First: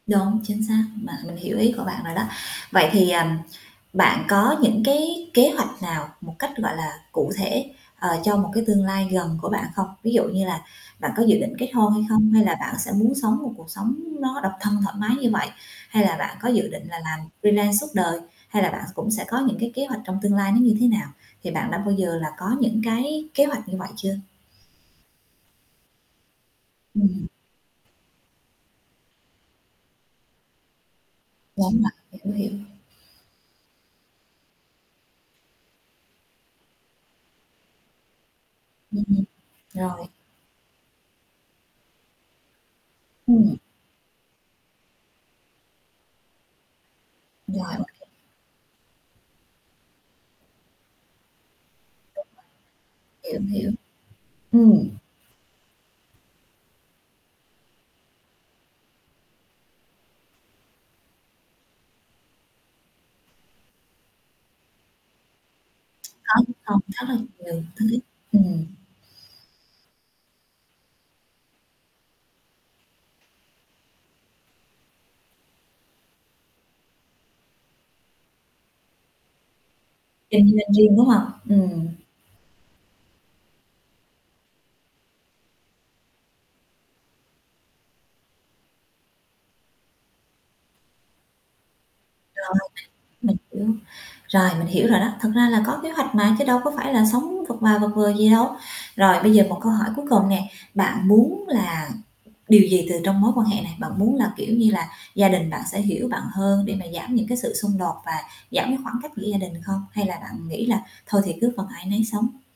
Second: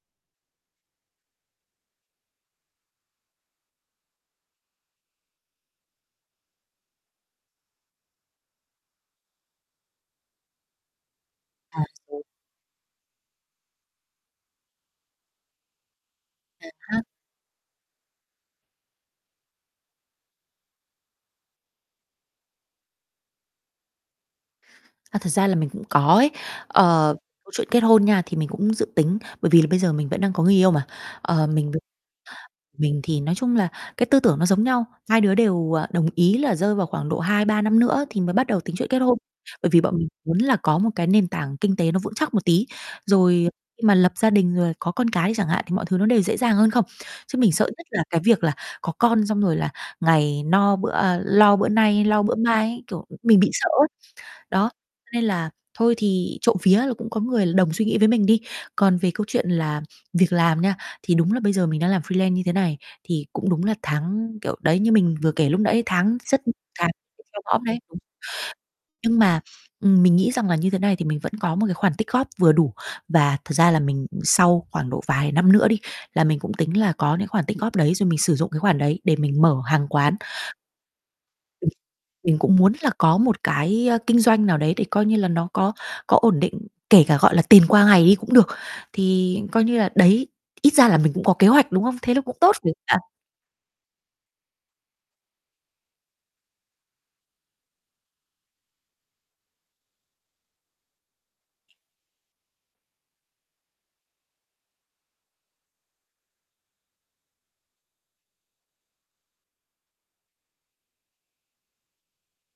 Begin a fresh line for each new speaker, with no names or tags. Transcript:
Đúng, chính xác, bạn mình hiểu ý của bạn rồi đó. Vậy thì, ờm, bạn có những cái kế hoạch nào một cách, gọi là, cụ thể, ờ, cho một cái tương lai gần của bạn không? Ví dụ như là bạn có dự định kết
À,
hôn hay
rồi.
không, hay là bạn sẽ muốn sống một cuộc sống nó độc thân thoải mái như vậy? Hay là bạn có
À
dự định là
há.
làm freelance suốt đời, hay là bạn cũng sẽ có những cái kế hoạch trong tương lai nó như thế nào? Thì bạn đã bao giờ là có những cái kế hoạch như vậy chưa?
À, thật ra là mình cũng có ấy. Ờ,
Ừm.
câu chuyện kết hôn nha, thì mình cũng dự tính, bởi vì là bây giờ mình vẫn đang có người yêu mà, ờ, mình b
Đúng vậy, hiểu, hiểu.
mình thì nói chung là cái tư tưởng nó giống nhau, hai đứa đều, ờ, đồng ý là rơi vào khoảng độ 2,3 năm nữa thì mới bắt đầu tính chuyện kết hôn.
Ừm,
Bởi vì bọn
rồi.
mình muốn là có một cái nền tảng kinh tế nó vững chắc một tí, rồi
Ừm.
khi mà lập gia đình rồi có con cái đi chẳng hạn thì mọi thứ nó đều dễ dàng hơn không. Chứ mình sợ
Rồi.
nhất
OK.
là cái việc là có con xong rồi là ngày no bữa à, lo bữa nay, lo
Đúng
bữa mai ấy, kiểu,
vậy,
mình
hiểu,
bị sợ
hiểu.
ấy, đó,
Ừm.
cho nên là thôi thì trộm vía là cũng có người đồng suy nghĩ với mình đi. Còn về câu chuyện là việc làm nha, thì đúng là bây giờ mình đang làm freelance như thế này, thì cũng đúng là tháng kiểu, đấy như mình vừa kể lúc nãy
Lúc
tháng rất
có lúc không,
tháng
rất là
treo
nhiều
mõm đấy.
thứ,
Ừm.
ừm.
Nhưng mà, ừm, mình nghĩ rằng là như thế này thì mình vẫn có một cái khoản tích góp vừa đủ, và thật ra là mình, ừm, sau khoảng độ vài năm nữa đi, là mình cũng tính là có những khoản tích góp đấy rồi mình sử dụng cái khoản đấy để mình mở hàng quán.
Kinh doanh riêng, đúng hông? Ừm.
Mình cũng muốn là có một cái, ơ, kinh doanh nào đấy để coi như là nó có có ổn định, kể cả, gọi là, tiền qua ngày đi cũng được, thì coi như là đấy, ít ra là mình cũng có kế hoạch, đúng hông? Thế nó cũng
Rồi,
tốt [unintelligible] bạn?
mình hiểu. Rồi, mình hiểu rồi đó, thật ra là có kế hoạch mà, chứ đâu có phải là sống vật và vật vờ gì đâu. Rồi bây giờ một câu hỏi cuối cùng nè, bạn muốn là điều gì từ trong mối quan hệ này? Bạn muốn là, kiểu như là, gia đình bạn sẽ hiểu bạn hơn để mà giảm những cái sự xung đột và giảm cái khoảng cách giữa gia đình không? Hay là bạn nghĩ là thôi thì cứ phần ai nấy sống?